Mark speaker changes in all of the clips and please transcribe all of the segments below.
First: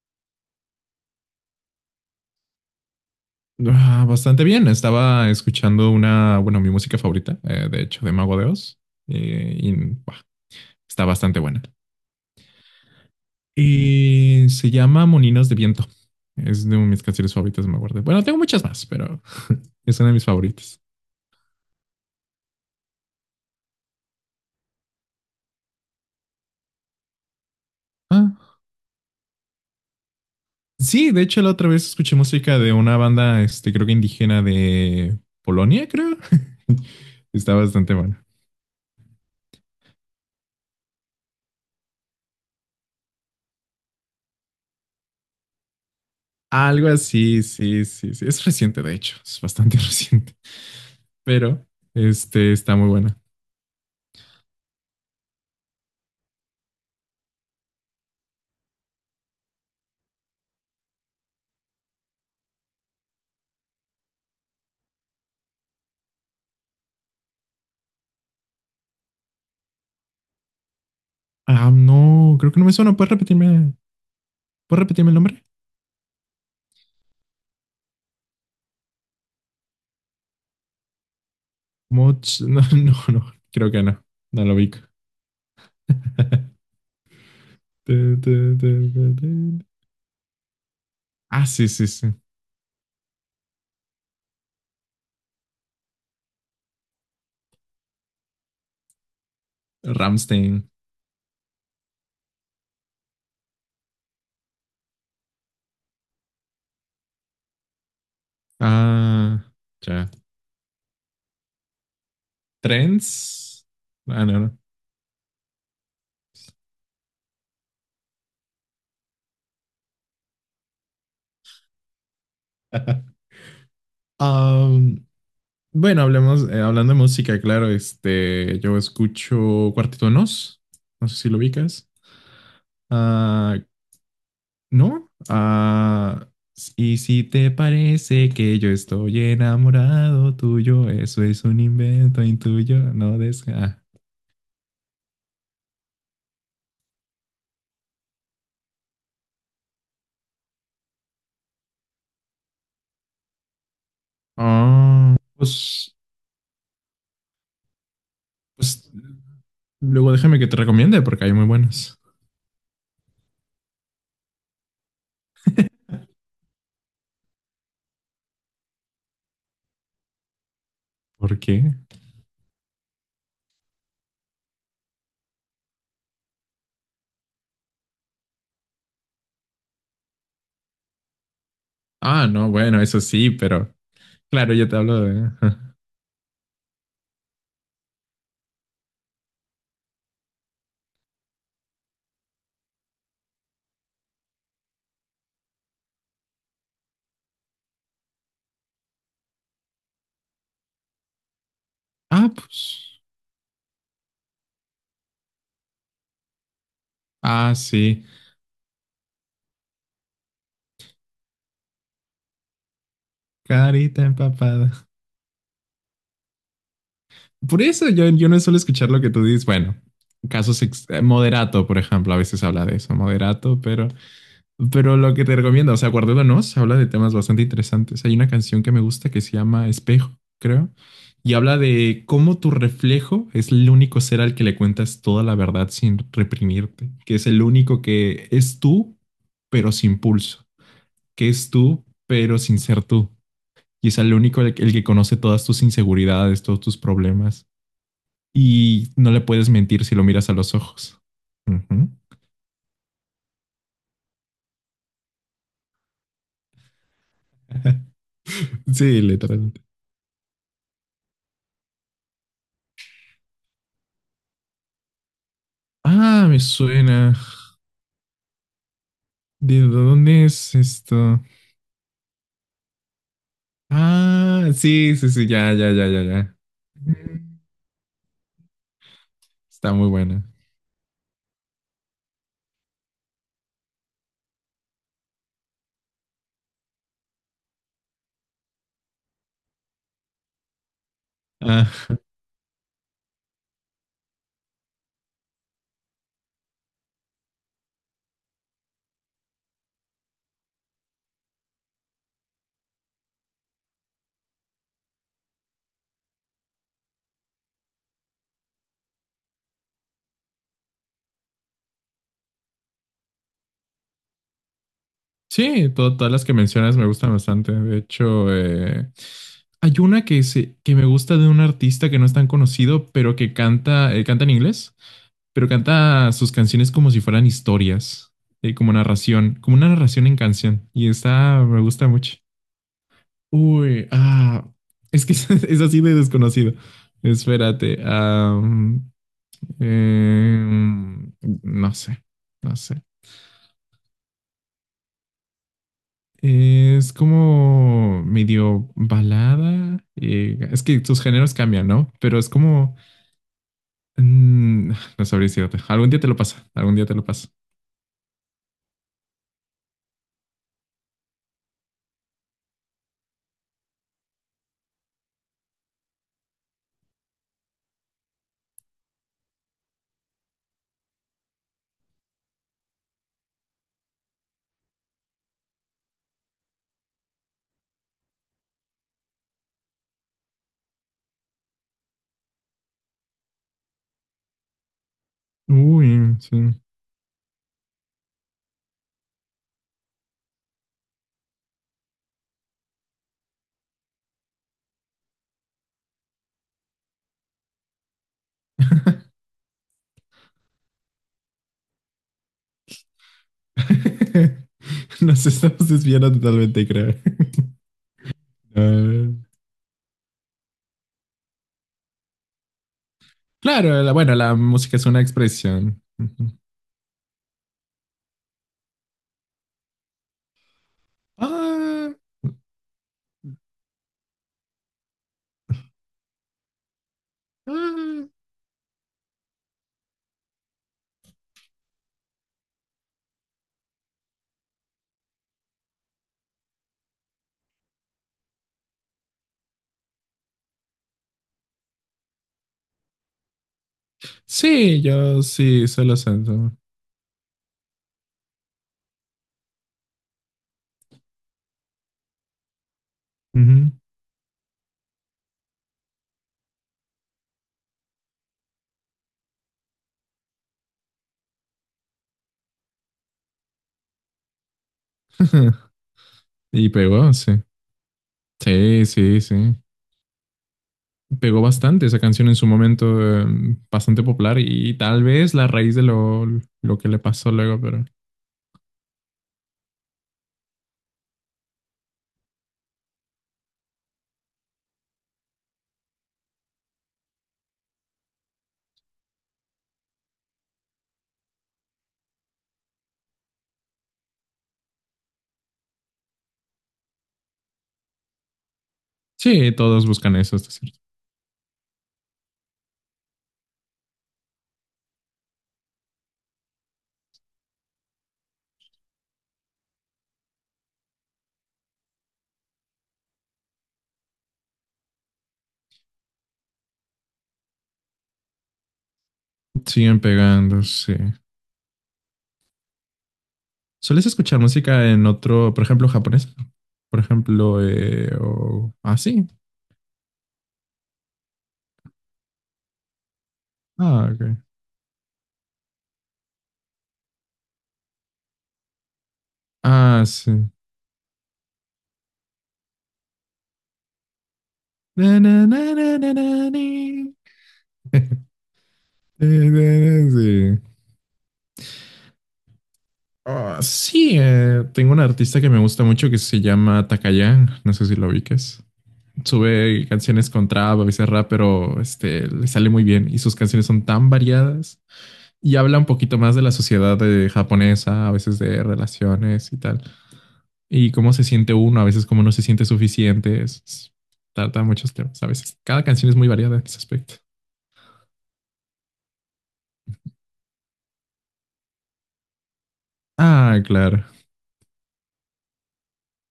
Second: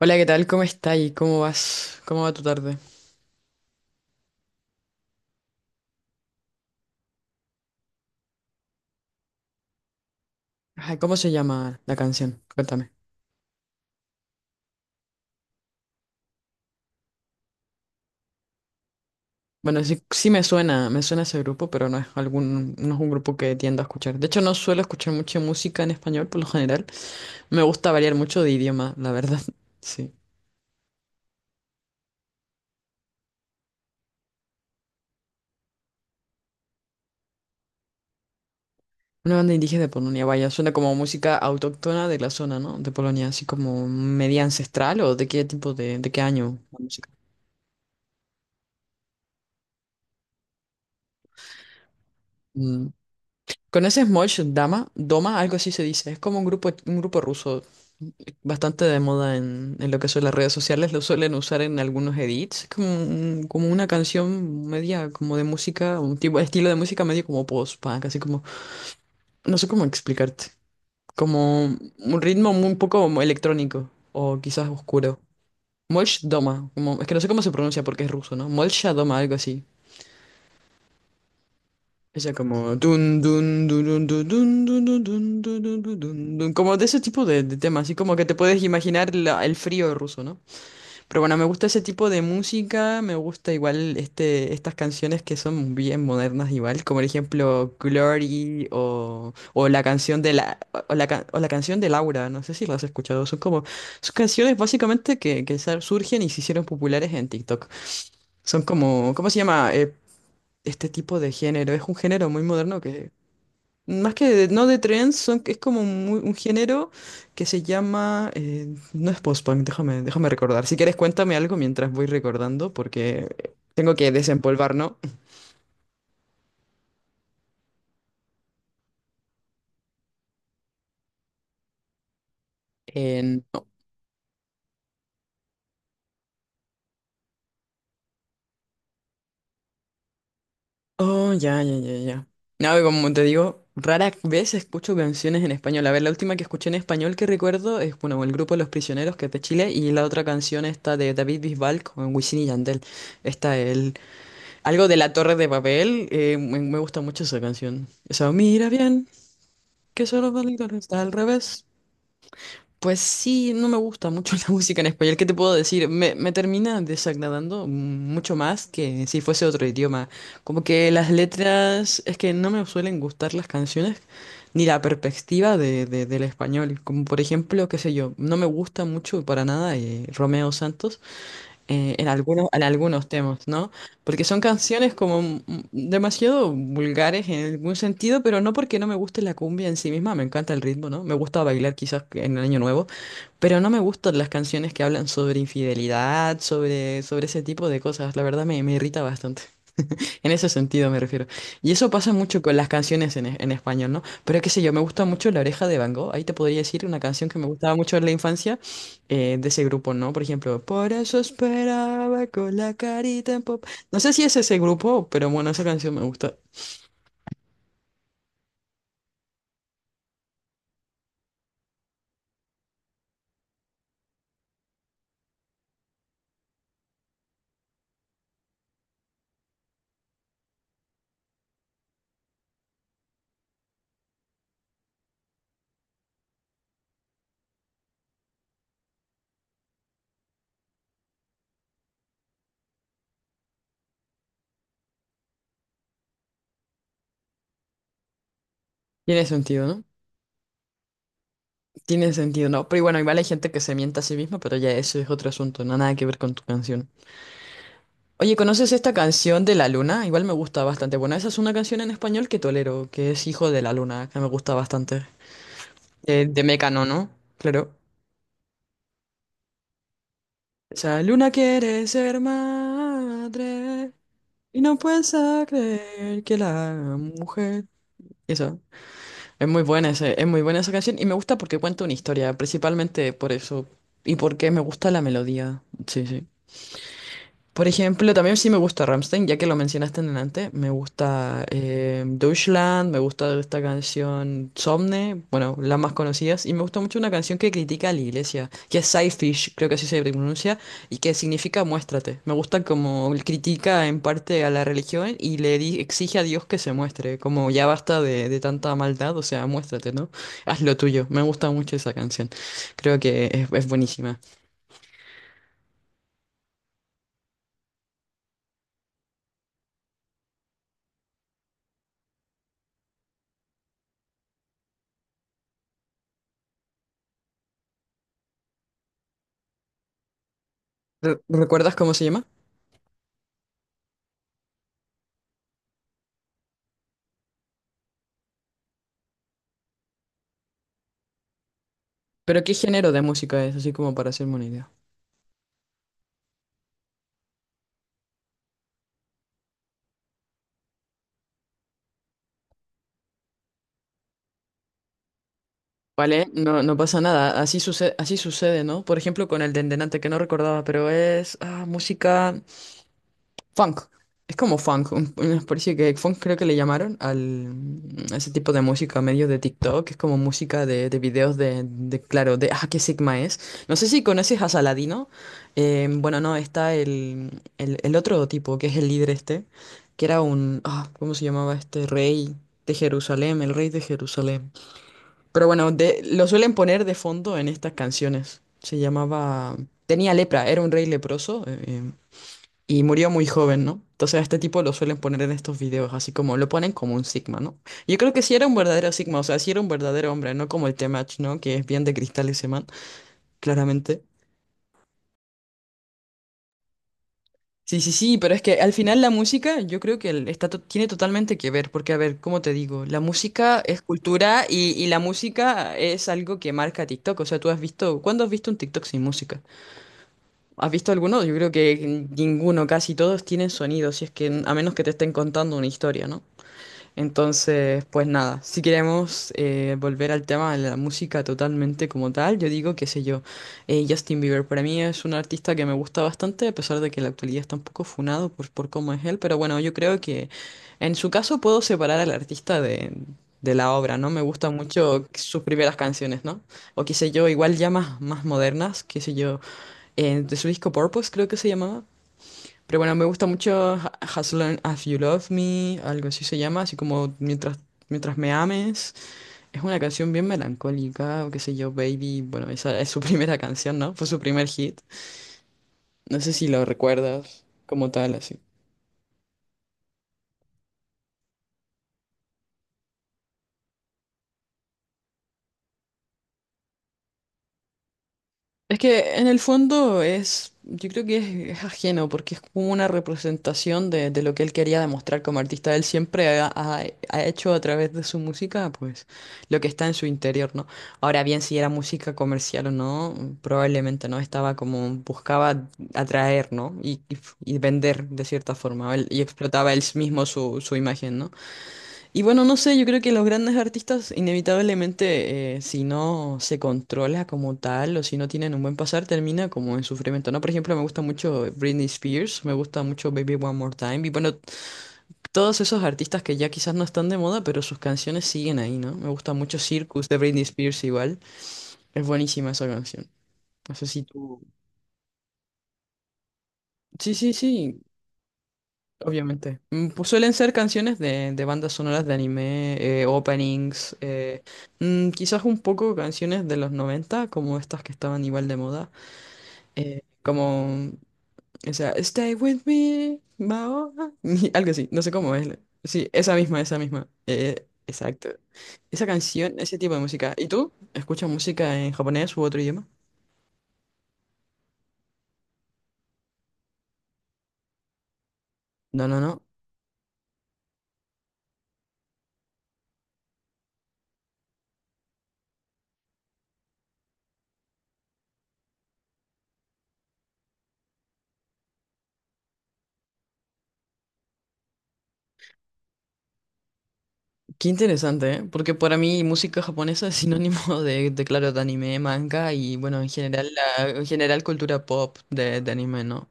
Speaker 1: Hola, ¿qué tal? ¿Cómo estás? ¿Y cómo vas? ¿Cómo va tu tarde?
Speaker 2: Ah, bastante bien. Estaba escuchando una, bueno, mi música favorita, de hecho, de Mago de Oz. Buah,
Speaker 1: Ajá,
Speaker 2: está
Speaker 1: ¿cómo se
Speaker 2: bastante buena.
Speaker 1: llama la canción? Cuéntame.
Speaker 2: Y se llama Moninos de Viento. Es de mis canciones favoritas, me acuerdo. Bueno, tengo muchas más, pero
Speaker 1: Bueno,
Speaker 2: es
Speaker 1: sí,
Speaker 2: una de mis
Speaker 1: sí
Speaker 2: favoritas.
Speaker 1: me suena ese grupo, pero no es un grupo que tiendo a escuchar. De hecho, no suelo escuchar mucha música en español por lo general. Me gusta variar mucho de
Speaker 2: Ah,
Speaker 1: idioma, la verdad. Sí.
Speaker 2: sí, de hecho, la otra vez escuché música de una banda, este, creo que indígena de Polonia, creo. Está bastante buena.
Speaker 1: Una banda indígena de Polonia, vaya, suena como música autóctona de la zona, ¿no? De Polonia, así como media ancestral o de qué tipo de qué año la
Speaker 2: Algo
Speaker 1: música.
Speaker 2: así, sí, sí, sí. Es reciente, de hecho. Es bastante reciente. Pero, este, está
Speaker 1: Mm.
Speaker 2: muy buena.
Speaker 1: ¿Con ese Mosh Dama? Doma, algo así se dice. Es como un grupo ruso bastante de moda en lo que son las redes sociales. Lo suelen usar en algunos edits. Es como, como una canción media, como de música, un tipo, estilo de música medio como post-punk, así como, no sé cómo explicarte. Como
Speaker 2: Ah,
Speaker 1: un
Speaker 2: no, creo que no me
Speaker 1: un
Speaker 2: suena.
Speaker 1: poco como electrónico o quizás
Speaker 2: ¿Puedes repetirme el
Speaker 1: oscuro.
Speaker 2: nombre?
Speaker 1: Molch Doma, como, es que no sé cómo se pronuncia porque es ruso, ¿no? Molch Doma, algo así. Esa
Speaker 2: Moch,
Speaker 1: como
Speaker 2: no, no,
Speaker 1: dun
Speaker 2: no,
Speaker 1: dun
Speaker 2: creo que
Speaker 1: dun dun
Speaker 2: no.
Speaker 1: dun
Speaker 2: No lo
Speaker 1: dun
Speaker 2: ubico.
Speaker 1: dun dun dun dun dun dun dun, dun, como de ese tipo de temas, así como
Speaker 2: Tu,
Speaker 1: que te
Speaker 2: tu,
Speaker 1: puedes
Speaker 2: tu,
Speaker 1: imaginar
Speaker 2: tu,
Speaker 1: el
Speaker 2: tu.
Speaker 1: frío ruso, ¿no? Pero bueno, me
Speaker 2: Ah,
Speaker 1: gusta
Speaker 2: sí,
Speaker 1: ese
Speaker 2: sí, sí.
Speaker 1: tipo de música, me gusta igual este, estas canciones que son bien modernas igual, como por ejemplo Glory o la canción de la
Speaker 2: Rammstein.
Speaker 1: o la, o la canción de Laura, no sé si las has escuchado, son como son canciones básicamente que surgen y se hicieron populares en TikTok. Son como, ¿cómo se
Speaker 2: Ah,
Speaker 1: llama?
Speaker 2: ya.
Speaker 1: Este tipo de género. Es un género muy moderno que,
Speaker 2: Trends.
Speaker 1: más
Speaker 2: Ah, no, no.
Speaker 1: no de trends, son, es como un género que se llama... no es post-punk, déjame recordar. Si quieres, cuéntame algo mientras voy recordando porque tengo que desempolvar, ¿no?
Speaker 2: Am, bueno, hablemos, hablando de música, claro, este, yo escucho Cuarteto de Nos. No sé si lo ubicas. Ah,
Speaker 1: No.
Speaker 2: ¿no? Ah, y si te parece que yo estoy enamorado tuyo, eso
Speaker 1: Oh,
Speaker 2: es un
Speaker 1: ya, ya, ya, ya.
Speaker 2: invento
Speaker 1: No,
Speaker 2: intuyo,
Speaker 1: y como
Speaker 2: no
Speaker 1: te digo,
Speaker 2: desga. Ah,
Speaker 1: rara vez escucho canciones en español. A ver, la última que escuché en español que recuerdo es, bueno, el grupo Los Prisioneros, que es de Chile, y la otra canción está de David Bisbal con Wisin y Yandel. Está el... Algo de la
Speaker 2: ah,
Speaker 1: Torre de
Speaker 2: pues,
Speaker 1: Babel, me gusta mucho esa canción. Esa, mira
Speaker 2: pues
Speaker 1: bien, que
Speaker 2: luego
Speaker 1: solo
Speaker 2: déjame que te
Speaker 1: bonito
Speaker 2: recomiende
Speaker 1: está al
Speaker 2: porque hay muy
Speaker 1: revés.
Speaker 2: buenos.
Speaker 1: Pues sí, no me gusta mucho la música en español. ¿Qué te puedo decir? Me termina desagradando mucho más que si fuese otro idioma. Como que las
Speaker 2: ¿Por qué?
Speaker 1: letras, es que no me suelen gustar las canciones ni la perspectiva de, del español. Como por ejemplo, qué sé yo, no me gusta mucho para nada Romeo Santos
Speaker 2: Ah, no,
Speaker 1: en
Speaker 2: bueno, eso
Speaker 1: algunos
Speaker 2: sí,
Speaker 1: temas, ¿no?
Speaker 2: pero
Speaker 1: Porque son
Speaker 2: claro, yo te
Speaker 1: canciones
Speaker 2: hablo
Speaker 1: como
Speaker 2: de...
Speaker 1: demasiado vulgares en algún sentido, pero no porque no me guste la cumbia en sí misma, me encanta el ritmo, ¿no? Me gusta bailar quizás en el Año Nuevo, pero no me gustan las canciones que hablan sobre infidelidad, sobre ese tipo de cosas, la verdad me irrita bastante. En ese sentido me refiero. Y eso pasa
Speaker 2: Ah,
Speaker 1: mucho con las
Speaker 2: pues.
Speaker 1: canciones en español, ¿no? Pero qué sé yo, me gusta mucho La Oreja de Van Gogh. Ahí te podría decir una canción que me
Speaker 2: Ah,
Speaker 1: gustaba mucho
Speaker 2: sí.
Speaker 1: en la infancia de ese grupo, ¿no? Por ejemplo, por eso esperaba con la carita en pop. No
Speaker 2: Carita
Speaker 1: sé si es ese
Speaker 2: empapada.
Speaker 1: grupo, pero bueno, esa canción me gusta.
Speaker 2: Por eso yo no suelo escuchar lo que tú dices. Bueno, moderato, por ejemplo, a veces habla de eso, moderato, pero... Pero lo que te recomiendo, o sea, Guardiola Nos habla de temas bastante interesantes. Hay una canción que me gusta que se llama Espejo, creo, y habla de cómo tu reflejo es el único ser al que le cuentas toda la verdad sin reprimirte, que es el único que es tú, pero sin pulso, que es tú, pero sin ser tú, y es el único el que conoce todas tus inseguridades, todos tus problemas, y no le
Speaker 1: Tiene
Speaker 2: puedes
Speaker 1: sentido, ¿no?
Speaker 2: mentir si lo miras a los ojos. Ujú.
Speaker 1: Tiene sentido, ¿no? Pero bueno, igual hay gente que se mienta a sí misma, pero ya eso es otro asunto, no nada que ver con tu canción. Oye, ¿conoces esta
Speaker 2: Sí,
Speaker 1: canción de
Speaker 2: literalmente.
Speaker 1: La Luna? Igual me gusta bastante. Bueno, esa es una canción en español que tolero, que es Hijo de la Luna, que me gusta bastante.
Speaker 2: Ah, me
Speaker 1: De Mecano, ¿no?
Speaker 2: suena.
Speaker 1: Claro.
Speaker 2: ¿De dónde es
Speaker 1: Esa
Speaker 2: esto?
Speaker 1: luna quiere ser madre
Speaker 2: Ah,
Speaker 1: y no
Speaker 2: sí, sí, sí,
Speaker 1: puede
Speaker 2: ya, ya, ya, ya,
Speaker 1: creer que
Speaker 2: ya.
Speaker 1: la
Speaker 2: Mm,
Speaker 1: mujer. Eso. Es muy
Speaker 2: está muy
Speaker 1: buena ese,
Speaker 2: buena.
Speaker 1: es muy buena esa canción y me gusta porque cuenta una historia, principalmente por eso. Y porque me gusta la melodía. Sí, sí. Por ejemplo, también sí me gusta Rammstein, ya que lo mencionaste en delante. Me gusta
Speaker 2: Ah,
Speaker 1: Deutschland, me gusta esta canción Somne, bueno, las más conocidas. Y me gusta mucho una canción que critica a la iglesia, que es Sidefish, creo que así se pronuncia, y que significa muéstrate. Me gusta como él critica en parte a la religión y exige a Dios que se muestre, como ya basta de tanta maldad, o sea, muéstrate, ¿no? Haz lo tuyo. Me gusta mucho esa canción. Creo que es buenísima.
Speaker 2: sí, todas las que mencionas me gustan bastante. De hecho, hay una que, se, que me gusta de un artista que no es tan conocido, pero que canta, canta en inglés, pero canta sus canciones como si fueran historias, como narración, como una narración en canción. Y esta me
Speaker 1: ¿Recuerdas
Speaker 2: gusta
Speaker 1: cómo se
Speaker 2: mucho.
Speaker 1: llama?
Speaker 2: Uy, ah, es que es, así de desconocido. Espérate, em, no sé,
Speaker 1: Pero ¿qué
Speaker 2: no sé.
Speaker 1: género de música es? Así como para hacerme una idea.
Speaker 2: Es como medio balada. Es que sus géneros cambian, ¿no? Pero es como, mm, no sabría decirte. Algún día te lo
Speaker 1: Vale,
Speaker 2: pasa,
Speaker 1: no,
Speaker 2: algún
Speaker 1: no
Speaker 2: día te
Speaker 1: pasa
Speaker 2: lo pasa.
Speaker 1: nada. Así sucede, ¿no? Por ejemplo, con el Dendenante, que no recordaba, pero es música. Funk. Es como funk, una especie que funk creo que le llamaron al a ese tipo de música medio de TikTok, que es como música de videos claro, de qué Sigma es. No sé si conoces a Saladino. Bueno, no, está el otro tipo, que es el líder este, que era un, ¿cómo se llamaba este? Rey de Jerusalén, el rey de Jerusalén. Pero bueno, de,
Speaker 2: Uy,
Speaker 1: lo
Speaker 2: sí.
Speaker 1: suelen poner de fondo en estas canciones. Se llamaba, tenía lepra, era un rey leproso. Y murió muy joven, ¿no? Entonces a este tipo lo suelen poner en estos videos, así como lo ponen como un Sigma, ¿no? Yo creo que sí era un verdadero Sigma, o sea, sí era un verdadero hombre, no como el Temach, ¿no? Que es bien de cristal ese man, claramente.
Speaker 2: Nos estamos desviando totalmente, creo.
Speaker 1: Sí, sí, sí, pero es que al final
Speaker 2: Ah,
Speaker 1: la música yo creo que tiene totalmente que ver, porque a ver, ¿cómo te digo? La música es
Speaker 2: claro, bueno, la
Speaker 1: cultura
Speaker 2: música
Speaker 1: y
Speaker 2: es
Speaker 1: la
Speaker 2: una
Speaker 1: música
Speaker 2: expresión.
Speaker 1: es algo que marca TikTok, o sea, tú has visto, ¿cuándo has visto un TikTok sin música? ¿Has visto alguno? Yo creo
Speaker 2: Ah,
Speaker 1: que ninguno, casi todos tienen sonido, si es que a menos que te estén contando una historia, ¿no? Entonces, pues
Speaker 2: ah.
Speaker 1: nada, si queremos volver al tema de la música totalmente como tal, yo digo, qué sé yo, Justin Bieber para mí es un artista que me gusta bastante, a pesar de que en la actualidad está un poco funado por cómo es él, pero bueno, yo creo que en su caso puedo separar al artista de la obra, ¿no? Me gustan
Speaker 2: Sí,
Speaker 1: mucho
Speaker 2: yo
Speaker 1: sus
Speaker 2: sí,
Speaker 1: primeras
Speaker 2: solo
Speaker 1: canciones, ¿no?
Speaker 2: siento.
Speaker 1: O qué sé yo, igual ya más, más modernas, qué sé yo, de su disco Purpose creo que se llamaba. Pero bueno, me gusta
Speaker 2: Ujú.
Speaker 1: mucho As Long As You Love Me, algo así se llama, así como mientras me ames. Es una canción bien melancólica, o qué sé yo, Baby. Bueno, esa es su primera canción, ¿no? Fue su primer hit. No sé si lo
Speaker 2: Y pegó, sí.
Speaker 1: recuerdas como tal, así.
Speaker 2: Sí, sí, sí. Pegó bastante esa canción en su momento, bastante popular y tal vez la raíz de lo que le pasó luego, pero
Speaker 1: Es que en el fondo es, yo creo que es ajeno, porque es como una representación de lo que él quería demostrar como artista. Él siempre ha hecho a través de su música, pues, lo que está en su interior, ¿no? Ahora bien, si era música comercial o no, probablemente no, estaba como, buscaba atraer, ¿no? Y y vender de cierta forma. Y
Speaker 2: sí,
Speaker 1: explotaba él
Speaker 2: todos buscan
Speaker 1: mismo
Speaker 2: eso, esto es
Speaker 1: su, su
Speaker 2: cierto.
Speaker 1: imagen, ¿no? Y bueno, no sé, yo creo que los grandes artistas inevitablemente, si no se controla como tal o si no tienen un buen pasar, termina como en sufrimiento, ¿no? Por ejemplo, me gusta mucho Britney Spears, me gusta mucho Baby One More Time y bueno, todos esos artistas que ya quizás no están de moda, pero sus canciones siguen ahí, ¿no? Me gusta mucho
Speaker 2: Siguen
Speaker 1: Circus de Britney
Speaker 2: pegando,
Speaker 1: Spears
Speaker 2: sí.
Speaker 1: igual, es buenísima esa canción. No sé si
Speaker 2: ¿Sueles
Speaker 1: tú...
Speaker 2: escuchar música en otro, por ejemplo, japonés? Por
Speaker 1: Sí, sí,
Speaker 2: ejemplo,
Speaker 1: sí.
Speaker 2: o... Ah, sí.
Speaker 1: Obviamente. Mm, pues suelen ser canciones de bandas sonoras de anime, openings,
Speaker 2: Ah, ok.
Speaker 1: quizás un poco canciones de los 90 como estas que estaban igual de moda,
Speaker 2: Ah, sí.
Speaker 1: como esa Stay with me, Maoa, algo así, no sé
Speaker 2: Na,
Speaker 1: cómo
Speaker 2: na,
Speaker 1: es.
Speaker 2: na, na,
Speaker 1: Sí,
Speaker 2: na,
Speaker 1: esa
Speaker 2: na,
Speaker 1: misma,
Speaker 2: ni.
Speaker 1: esa misma. Exacto. Esa canción, ese tipo de música. ¿Y
Speaker 2: Sí,
Speaker 1: tú? ¿Escuchas música en japonés u otro idioma?
Speaker 2: ah, sí, tengo un artista que me gusta mucho que se llama Takayan. No sé si lo ubiques.
Speaker 1: No, no, no.
Speaker 2: Sube canciones con trap, a veces rap, pero este, le sale muy bien. Y sus canciones son tan variadas y habla un poquito más de la sociedad japonesa, a veces de relaciones y tal. Y cómo se siente uno, a veces cómo no se siente suficiente. Trata muchos temas, a veces. Cada canción es muy variada en ese aspecto.
Speaker 1: Qué interesante, ¿eh? Porque para mí música japonesa es sinónimo de, claro, de anime, manga y, bueno, en general,
Speaker 2: Ah,
Speaker 1: la, en
Speaker 2: claro.
Speaker 1: general cultura pop de anime, ¿no?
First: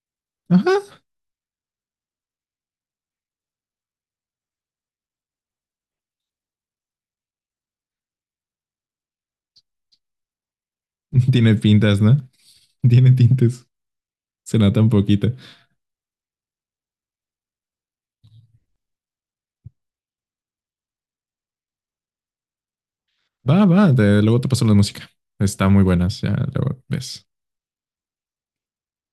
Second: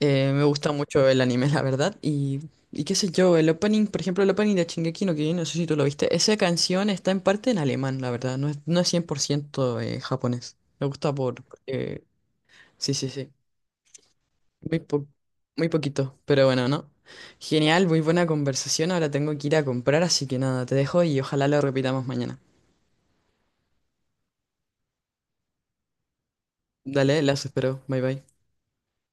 Speaker 1: Me gusta
Speaker 2: Ajá.
Speaker 1: mucho el anime, la verdad, y qué sé yo, el opening, por ejemplo, el opening de Shingeki no Kyojin, no sé si tú lo viste, esa canción está en parte en alemán, la verdad, no es 100% japonés. Me gusta por...
Speaker 2: Tiene pintas, ¿no?
Speaker 1: sí, sí,
Speaker 2: Tiene
Speaker 1: sí.
Speaker 2: tintes. Suena
Speaker 1: Muy,
Speaker 2: tan
Speaker 1: po-
Speaker 2: poquita.
Speaker 1: muy poquito, pero bueno, ¿no? Genial, muy buena conversación. Ahora tengo que ir a comprar, así que nada, te dejo y ojalá lo repitamos mañana.
Speaker 2: Va, va, luego te paso la música. Está muy buenas, ya luego
Speaker 1: Dale,
Speaker 2: ves.
Speaker 1: las espero. Bye bye.